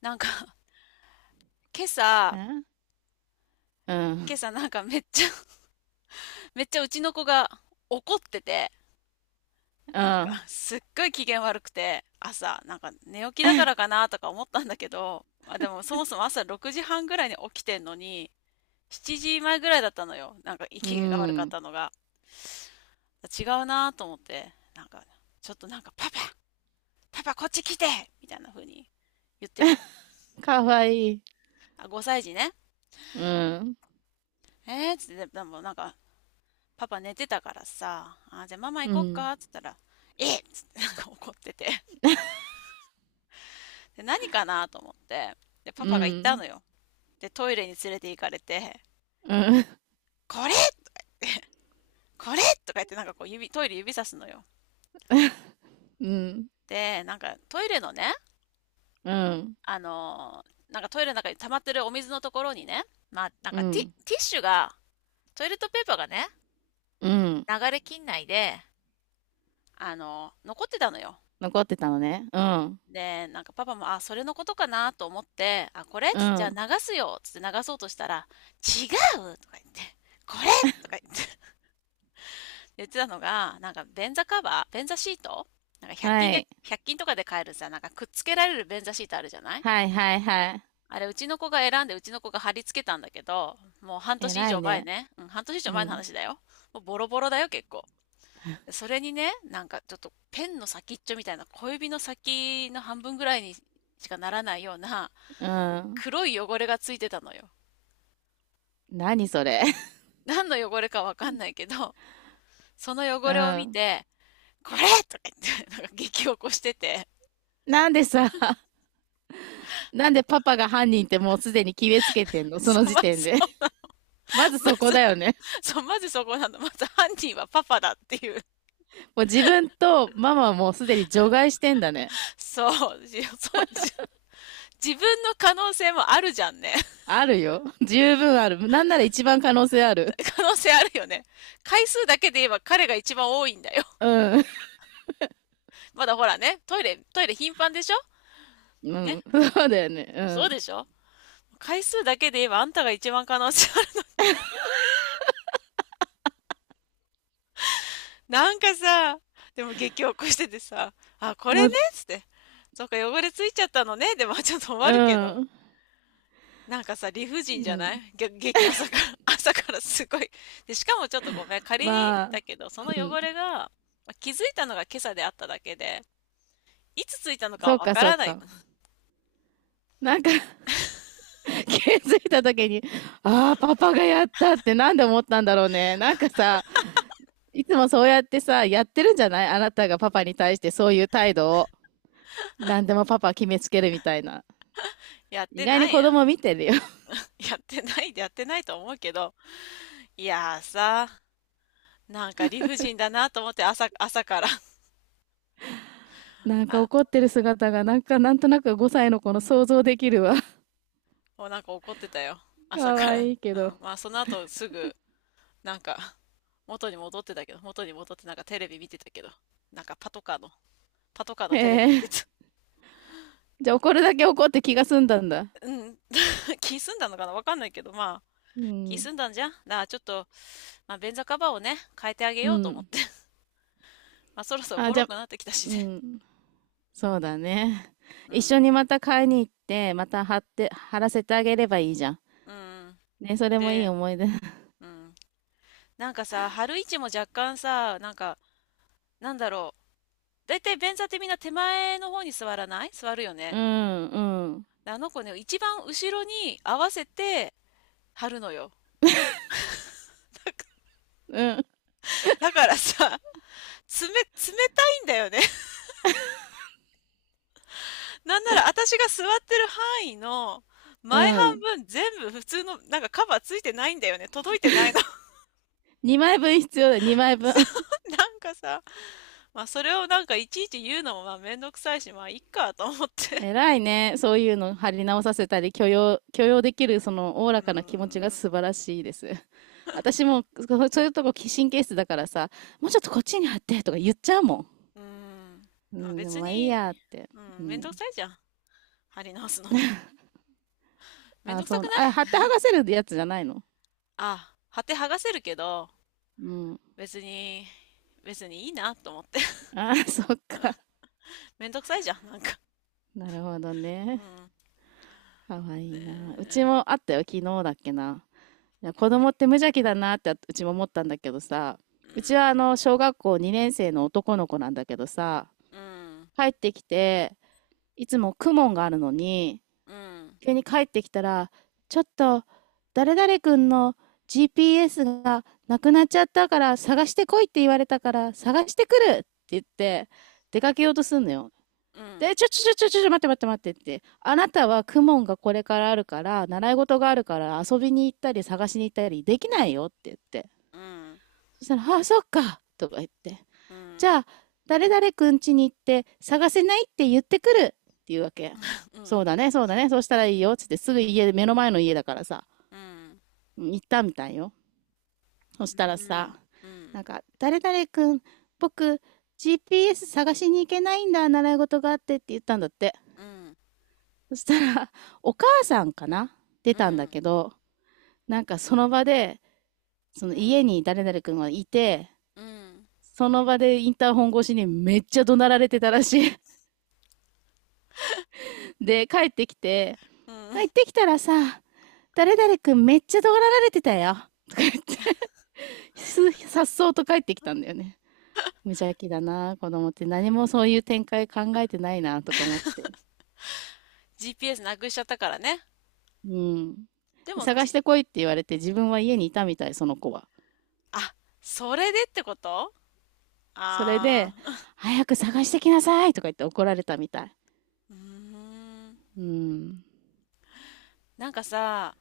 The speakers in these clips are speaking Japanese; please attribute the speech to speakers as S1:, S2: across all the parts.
S1: なんか、今朝、
S2: えう
S1: 今
S2: ん。
S1: 朝めっちゃ、めっちゃうちの子が怒ってて、
S2: う
S1: なん
S2: ん。
S1: かすっごい機嫌悪くて、朝、なんか寝起きだからかなとか思ったんだけど、まあでもそもそも朝6時半ぐらいに起きてんのに、7時前ぐらいだったのよ。なんか
S2: う
S1: 機嫌が悪かっ
S2: ん。
S1: たのが。違うなと思って、ちょっとなんかパパ、パパこっち来てみたいな風に言ってて。
S2: かわいい。
S1: あ、5歳児ね。
S2: うん。
S1: えーっつって、でもなんか、パパ寝てたからさ、あ、じゃあママ行
S2: う
S1: こっ
S2: ん。
S1: かっつったら、えっつってなんか怒ってて。で、何かなと思って。で、パ
S2: う
S1: パが行った
S2: ん。
S1: のよ。で、トイレに連れて行かれて、
S2: うん。
S1: これこれとか言ってなんかこう指、トイレ指さすのよ。
S2: うん。
S1: で、なんかトイレのね、
S2: うん。
S1: なんかトイレの中に溜まってるお水のところにね、まあ、
S2: うん。
S1: ティッシュが、トイレットペーパーがね、
S2: うん。
S1: 流れきんで、残ってたのよ。
S2: 残ってたのね。うん。
S1: で、なんかパパも、あ、それのことかなと思って、あ、これ
S2: う
S1: つってじゃあ流
S2: ん。
S1: すよつって流そうとしたら、違うとか言って、これとか言って 言ってたのが、便座シートなんか
S2: は
S1: 100均で、
S2: い。
S1: 1均とかで買えるさ、なんかくっつけられる便座シートあるじゃない
S2: はいはいはい。
S1: あれ、うちの子が選んで、うちの子が貼り付けたんだけど、もう半年以
S2: 偉い
S1: 上前
S2: ね。
S1: ね。うん、半年以上
S2: う
S1: 前の
S2: ん。
S1: 話だよ。もうボロボロだよ、結構。でそれにね、なんかちょっとペンの先っちょみたいな、小指の先の半分ぐらいにしかならないような、
S2: うん。
S1: 黒い汚れがついてたのよ。
S2: 何それ。
S1: 何の汚れかわかんないけど、その
S2: う
S1: 汚れを見
S2: ん。
S1: て、これとか言って、なんか激怒してて、
S2: なんでさ、なんでパパが犯人ってもうすでに決めつけてんの、そ
S1: そ
S2: の
S1: う、
S2: 時
S1: ま、
S2: 点
S1: ず
S2: で。まず
S1: ま
S2: そこ
S1: ず、
S2: だよね。
S1: そう、まずそこなの。まず犯人はパパだっていう。
S2: もう自分とママはもうすでに除外してんだね。
S1: そう、そう、自分の可能性もあるじゃんね。
S2: あるよ。十分ある。なんなら一番可能性ある。
S1: 可能性あるよね。回数だけで言えば彼が一番多いんだよ。
S2: うん。
S1: まだほらね、トイレ頻繁でしょ？
S2: う
S1: ね。
S2: ん。そうだよね。
S1: そう
S2: う
S1: でしょ？回数だけで言えばあんたが一番可能性、なんかさ、でも激起こしててさ、あ、こ
S2: ん。も
S1: れ
S2: う、
S1: ねっつって。そっか、汚れついちゃったのね。でも、まあちょっと終わるけど。
S2: うん。
S1: なんかさ、理不
S2: う
S1: 尽じゃな
S2: ん。
S1: いげ、激、朝から、朝からすごい。で、しかもちょっとごめん。仮に、
S2: まあ、
S1: だけど、その
S2: う
S1: 汚れ
S2: ん。
S1: が、まあ気づいたのが今朝であっただけで、いつついたのか
S2: そ
S1: は
S2: う
S1: わ
S2: か、
S1: か
S2: そう
S1: らない
S2: か。
S1: の。
S2: なんか、気づいた時に、ああ、パパがやったってなんで思ったんだろうね。なんかさ、いつもそうやってさ、やってるんじゃない、あなたがパパに対してそういう態度を。何でもパパ決めつけるみたいな。
S1: やっ
S2: 意
S1: て
S2: 外に
S1: ない
S2: 子
S1: やん。
S2: 供見てるよ。
S1: やってないでやってないと思うけど。いやーさ、なんか理不尽だなと思って朝から。
S2: なんか 怒ってる姿が、なんかなんとなく5歳の子の想像できるわ。
S1: もうなんか怒ってたよ。朝
S2: 可
S1: から。
S2: 愛いいけ
S1: う
S2: ど。
S1: ん。まあその後すぐ、なんか、元に戻ってたけど、元に戻ってなんかテレビ見てたけど、なんかパトカーの、パトカー
S2: へ
S1: のテレビ見て
S2: え。
S1: た。
S2: じゃあ怒るだけ怒って気が済んだんだ。
S1: うん。気済んだのかなわかんないけど、まあ、
S2: う
S1: 気
S2: ん。
S1: 済んだんじゃんだからちょっと、まあ便座カバーをね、変えてあげ
S2: う
S1: ようと思っ
S2: ん。
S1: て。まあそろそろボ
S2: あ、じ
S1: ロ
S2: ゃ
S1: く
S2: あ、
S1: なってきた
S2: う
S1: しね。
S2: ん。そうだね。
S1: う
S2: 一緒
S1: ん。
S2: にまた買いに行って、また貼って、貼らせてあげればいいじゃん。
S1: うん。
S2: ね、そ
S1: それ
S2: れもいい
S1: で、
S2: 思い出。
S1: うん。なんかさ、春市も若干さ、なんだろう。だいたい便座ってみんな手前の方に座らない座るよ
S2: うん、
S1: ね。
S2: うん、
S1: あの子ね、一番後ろに合わせて貼るのよ。だか
S2: うん、
S1: らさ、冷たいんだよね。なんなら私が座ってる範囲の
S2: う
S1: 前半
S2: ん。
S1: 分全部普通の、なんかカバーついてないんだよね。届いてないの。
S2: 2枚分必要だ、2 枚分。
S1: そ う、なんかさ、まあそれをなんかいちいち言うのもまあめんどくさいし、まあいっかと思って。
S2: 偉いね。そういうの貼り直させたり、許容できる、その、おお
S1: う
S2: らかな気持ちが
S1: ーん。
S2: 素晴らしいです。私もそういうとこ神経質だからさ、もうちょっとこっちに貼ってとか言っちゃうも
S1: うーん。
S2: ん。う
S1: まあ
S2: ん、で
S1: 別
S2: もまあいい
S1: に、
S2: やって。
S1: う
S2: う
S1: ん、めんどく
S2: ん。
S1: さいじゃん。貼り直すのも。めん
S2: あ、
S1: どくさ
S2: そ
S1: く
S2: う、
S1: ない？
S2: あ、貼って剥がせるやつじゃないの？
S1: ああ、貼って剥がせるけど、
S2: うん。
S1: 別に、別にいいなと思って。
S2: あ、そっか。
S1: めんどくさいじゃん、なんか。
S2: なるほど
S1: う
S2: ね。
S1: ん。
S2: かわいいな。うち
S1: えー、
S2: もあったよ、昨日だっけな。いや、子供って無邪気だなってうちも思ったんだけどさ、
S1: う
S2: うちはあの、小学校2年生の男の子なんだけどさ、
S1: ん、
S2: 帰ってきて、いつもクモンがあるのに、
S1: うん、うん、
S2: 急に帰ってきたら、ちょっと、誰々くんの GPS がなくなっちゃったから探してこいって言われたから探してくるって言って出かけようとすんのよ。
S1: うん、
S2: で、ちょちょちょちょちょ、待って待って待ってって。あなたはクモンがこれからあるから、習い事があるから遊びに行ったり探しに行ったりできないよって言って。
S1: うん、
S2: そしたら、ああ、そっかとか言って。
S1: うん、う
S2: じ
S1: ん、
S2: ゃあ、誰々くん家に行って探せないって言ってくるっていうわけ。
S1: う
S2: そ
S1: ん、
S2: うだね、そうだね、そうしたらいいよ、つってすぐ家で、目の前の家だからさ、
S1: うん、
S2: 行ったみたいよ。そしたら
S1: うん、
S2: さ、
S1: うん、
S2: なんか、誰々くん、僕、GPS 探しに行けないんだ、習い事があってって言ったんだって。
S1: うん、
S2: そしたら、お母さんかな出
S1: う
S2: たんだ
S1: ん、
S2: けど、なんかその場で、その家に誰々くんはいて、
S1: うん、
S2: その場でインターホン越しにめっちゃ怒鳴られてたらしい。で、帰ってきて、
S1: うん。
S2: 行ってきたらさ、誰々くんめっちゃ怒られてたよ、とか言ってさっそうと帰ってきたんだよね。無邪気だな、子供って。何もそういう展開考えてないな、とか思って。
S1: GPS なくしちゃったからね。
S2: うん。
S1: でも、
S2: 探
S1: じ、
S2: してこいって言われて自分は家にいたみたい、その子は。
S1: あ、それでってこと？
S2: それ
S1: あ
S2: で、
S1: あ
S2: 早く探してきなさいとか言って怒られたみたい。
S1: ー、うーん。
S2: うん。
S1: なんかさ、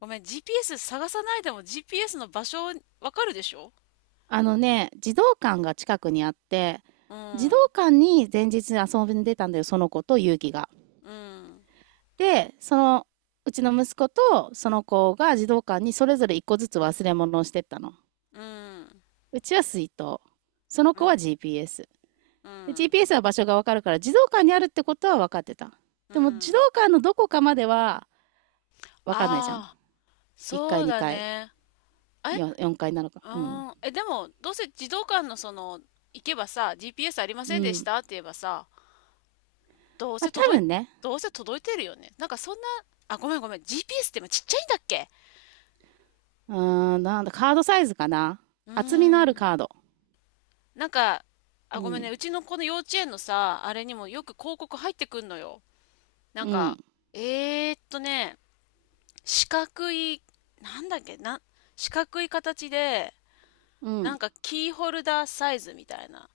S1: ごめん、GPS 探さないでも GPS の場所わかるでしょ？
S2: あのね、児童館が近くにあって、
S1: う
S2: 児童
S1: ん、
S2: 館に前日遊んでたんだよ、その子と勇気が。
S1: うん。
S2: で、その、うちの息子とその子が児童館にそれぞれ一個ずつ忘れ物をしてったの。
S1: うん、
S2: うちは水筒。その
S1: う
S2: 子は
S1: ん、
S2: GPS。
S1: う
S2: で
S1: ん、
S2: GPS は場所がわかるから、児童館にあるってことは分かってた。
S1: う
S2: でも、児
S1: ん。
S2: 童館のどこかまでは分かんないじゃん。
S1: ああ、
S2: 1
S1: そ
S2: 階、
S1: うだ
S2: 2階、
S1: ね。え、
S2: 4階なのか。
S1: う
S2: うん。
S1: ん、え、でも、どうせ児童館のその、行けばさ、GPS ありま
S2: う
S1: せんでし
S2: ん。
S1: たって言えばさ、どう
S2: まあ、
S1: せ
S2: 多
S1: 届い、
S2: 分ね。
S1: どうせ届いてるよね。なんかそんな、あ、ごめんごめん、GPS って今ちっちゃいんだっけ？
S2: うーん、なんだ、カードサイズかな。
S1: うー
S2: 厚みのある
S1: ん、
S2: カード。
S1: なんか、あ、
S2: う
S1: ごめんね、
S2: ん。
S1: うちの子の幼稚園のさ、あれにもよく広告入ってくんのよ。なん
S2: う
S1: か、
S2: ん。
S1: ね、四角い、なんだっけ、な、四角い形で、
S2: う
S1: な
S2: ん。
S1: んかキーホルダーサイズみたいな。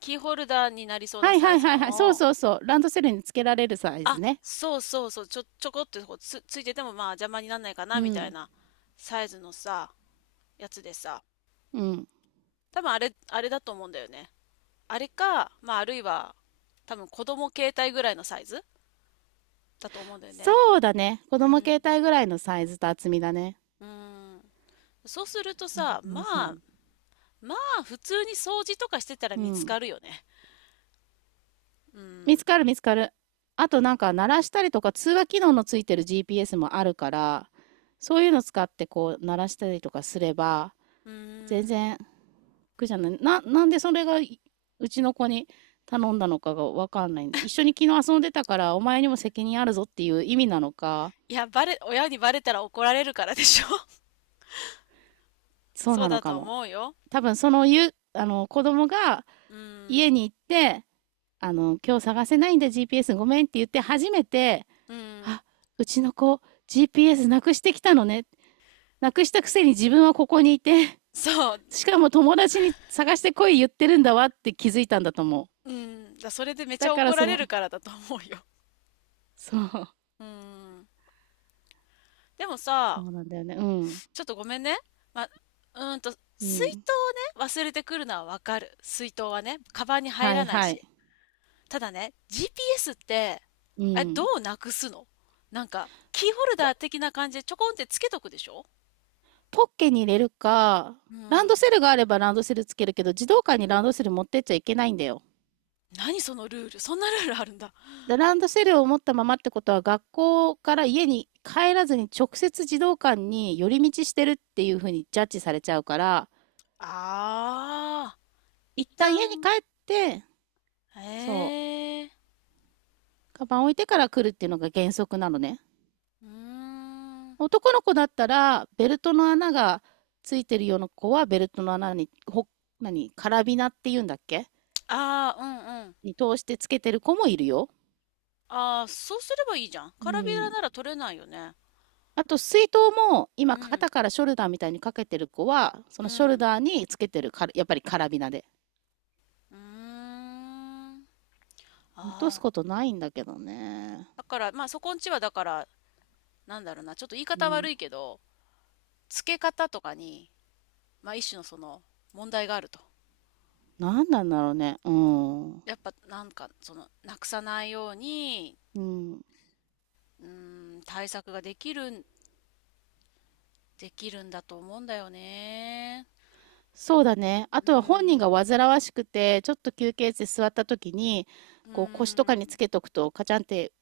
S1: キーホルダーになりそうな
S2: はい
S1: サ
S2: は
S1: イ
S2: い
S1: ズ
S2: はいはい。そ
S1: の
S2: う
S1: を、
S2: そうそう。ランドセルにつけられるサイ
S1: あ、
S2: ズね。
S1: そうそうそう、ちょこっとついててもまあ邪魔にならないかな
S2: う
S1: みたい
S2: ん。
S1: なサイズのさ、やつでさ、
S2: うん。
S1: 多分あれ、あれだと思うんだよね。あれか、まああるいは多分子供携帯ぐらいのサイズだと思うんだよね。
S2: そうだね。子
S1: う
S2: 供携
S1: ん。
S2: 帯ぐらいのサイズと厚みだね。
S1: うん。そうすると
S2: そう
S1: さ、
S2: そ
S1: ま
S2: うそ
S1: あ、
S2: う。
S1: まあ普通に掃除とかしてたら
S2: う
S1: 見つ
S2: ん。
S1: かるよね。う
S2: 見
S1: ん。
S2: つかる見つかる。あとなんか鳴らしたりとか通話機能のついてる GPS もあるから、そういうの使ってこう鳴らしたりとかすれば、
S1: う
S2: 全
S1: ん。
S2: 然苦じゃない。なんでそれが、うちの子に頼んだのかがわかんないんで、一緒に昨日遊んでたからお前にも責任あるぞっていう意味なのか、
S1: 親にバレたら怒られるからでしょ？
S2: そう
S1: そう
S2: なの
S1: だ
S2: か
S1: と
S2: も。
S1: 思うよ。
S2: 多分、そのゆ、あの、子供が
S1: うん。
S2: 家に行って、あの、今日探せないんだ GPS ごめんって言って初めて、
S1: うん。
S2: あ、うちの子 GPS なくしてきたのね、なくしたくせに自分はここにいて、
S1: そう。
S2: しかも友達に探してこい言ってるんだわって気づいたんだと思う。
S1: うん。だ、それでめち
S2: だ
S1: ゃ
S2: から
S1: 怒ら
S2: そ
S1: れる
S2: の、
S1: からだと思うよ。
S2: そう、
S1: うん。でも
S2: そ
S1: さ、
S2: うなんだよね。うん。
S1: ちょっとごめんね。うーんと、
S2: う
S1: 水
S2: ん。
S1: 筒をね、忘れてくるのはわかる。水筒はね、カバンに入
S2: は
S1: ら
S2: い
S1: ない
S2: はい。
S1: し。ただね、GPS って、
S2: う
S1: あれ、ど
S2: ん。
S1: うなくすの？なんか、キーホル
S2: ポ、
S1: ダー的な感じでちょこんってつけとくでしょ？
S2: ポッケに入れるか、
S1: う
S2: ランド
S1: ん。
S2: セルがあればランドセルつけるけど、児童館にランドセル持ってっちゃいけないんだよ。
S1: 何そのルール？そんなルールあるんだ。
S2: ランドセルを持ったままってことは学校から家に帰らずに直接児童館に寄り道してるっていうふうにジャッジされちゃうから、
S1: ああ。
S2: 一
S1: 一
S2: 旦家に
S1: 旦、
S2: 帰って、
S1: へ
S2: そう、
S1: え、
S2: カバン置いてから来るっていうのが原則なのね。
S1: うーん。
S2: 男の子だったらベルトの穴がついてるような子はベルトの穴に、何、カラビナっていうんだっけ、
S1: ああ、うんうん。
S2: に通してつけてる子もいるよ。
S1: ああ、そうすればいいじゃん。カ
S2: う
S1: ラビラ
S2: ん、
S1: なら取れないよね。
S2: あと水筒も今
S1: うん、
S2: 肩からショルダーみたいにかけてる子はそ
S1: う
S2: のショル
S1: ん、
S2: ダーにつけてるから、やっぱりカラビナで。
S1: うーん。あ
S2: 落とす
S1: あ、
S2: ことないんだけどね。
S1: だから、まあそこんちはだから、なんだろうな、ちょっと言い
S2: う
S1: 方悪
S2: ん。
S1: いけど、付け方とかに、まあ一種のその問題があると。
S2: なんなんだろうね。うん。
S1: やっぱなんか、その、なくさないように、
S2: うん。
S1: うーん、対策ができるん、できるんだと思うんだよね。
S2: そうだね。あ
S1: うー
S2: とは本人が
S1: ん。
S2: 煩わしくて、ちょっと休憩室で座った時に、
S1: うー
S2: こう腰とかにつ
S1: ん。
S2: けとくとカチャンって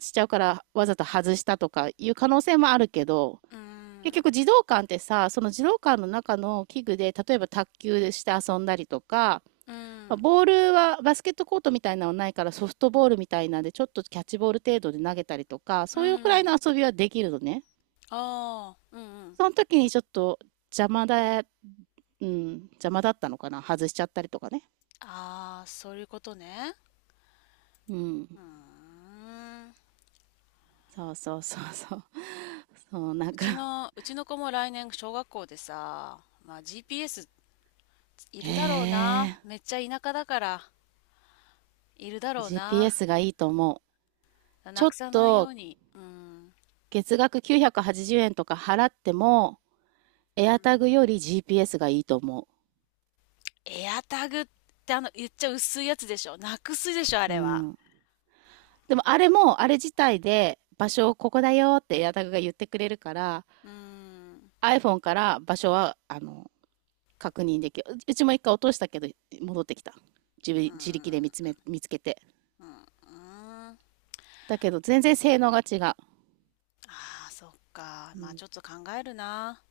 S2: しちゃうからわざと外したとかいう可能性もあるけど、
S1: うー
S2: 結
S1: ん、
S2: 局児童館ってさ、その児童館の中の器具で、例えば卓球して遊んだりとか、
S1: う
S2: まあ
S1: ん、
S2: ボールはバスケットコートみたいなのはないからソフトボールみたいなんでちょっとキャッチボール程度で投げたりとか
S1: うん、
S2: そういうく
S1: う
S2: らいの
S1: ん。
S2: 遊びはできるのね。
S1: ああ、うんうん。
S2: その時にちょっと邪魔だ、う邪魔だったのかな、外しちゃったりとかね。
S1: ああ、そういうことね。
S2: う
S1: う
S2: ん。
S1: ーん。
S2: そうそうそうそう。 そうなんか、
S1: うちの子も来年小学校でさ、まあ GPS い
S2: へ
S1: るだろう
S2: え。
S1: な。めっちゃ田舎だから、いるだろうな。
S2: GPS がいいと思う。ちょ
S1: な
S2: っ
S1: くさないよ
S2: と
S1: うに。うん。
S2: 月額980円とか払っても
S1: うん。
S2: AirTag より GPS がいいと思
S1: エアタグってあの、言っちゃ薄いやつでしょ。なくすでしょ、あ
S2: う。う
S1: れは。
S2: ん、でもあれも、あれ自体で場所をここだよってエアタグが言ってくれるから、
S1: うーん。
S2: iPhone から場所は、あの、確認できる。うちも一回落としたけど、戻ってきた。自
S1: うー
S2: 自力で
S1: ん。
S2: 見つけて。
S1: うん。うん。
S2: だけど、全然性能が違う。
S1: ああ、そっか。
S2: うん、
S1: まあ
S2: い
S1: ちょっと考えるな。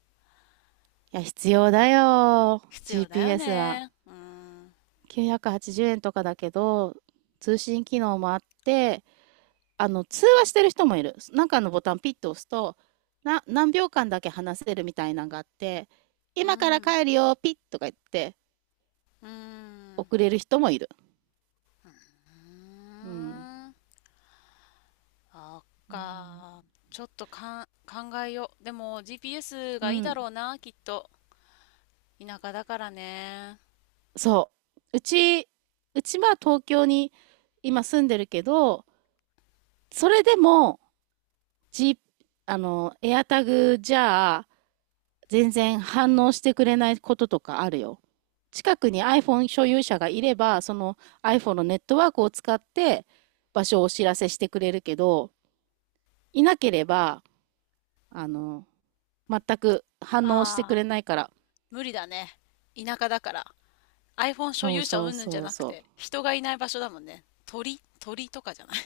S2: や、必要だよ。
S1: 必要だよ
S2: GPS は。
S1: ね。うーん。
S2: 980円とかだけど、通信機能もあって、あの、通話してる人もいる。なんかのボタンピッと押すと、何秒間だけ話せるみたいなのがあって、
S1: うー
S2: 今から
S1: ん。
S2: 帰るよ、ピッとか言って、
S1: うーん。
S2: 遅れる人もいる。
S1: うー
S2: うん。
S1: ん。あっか。ちょっとかん、考えよう。でも GPS
S2: う
S1: がいいだ
S2: ん。
S1: ろうな、きっと。田舎だからね。
S2: そう。うち、うちは東京に今住んでるけど、それでも、G、あの、エアタグじゃあ、全然反応してくれないこととかあるよ。近くに iPhone 所有者がいれば、その iPhone のネットワークを使って場所をお知らせしてくれるけど、いなければ、あの、全く反応してく
S1: ああ、
S2: れないから。
S1: 無理だね。田舎だから。iPhone 所
S2: そう
S1: 有者
S2: そう
S1: 云々じゃ
S2: そう
S1: なく
S2: そ
S1: て、人がいない場所だもんね。鳥とかじゃない。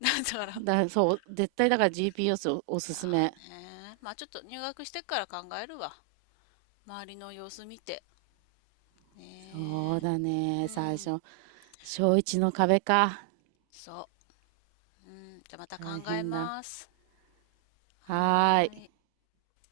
S1: だから。
S2: う。だ、そう、絶対だから GPS、 おすす
S1: だ
S2: め。
S1: ね。まあちょっと入学してから考えるわ。周りの様子見て。
S2: そう
S1: ね
S2: だ
S1: え。う
S2: ね。最
S1: ん。
S2: 初、小一の壁か。
S1: そう。うん、じゃあまた
S2: 大
S1: 考え
S2: 変だ。
S1: ます。
S2: は
S1: は
S2: ーい。
S1: ーい。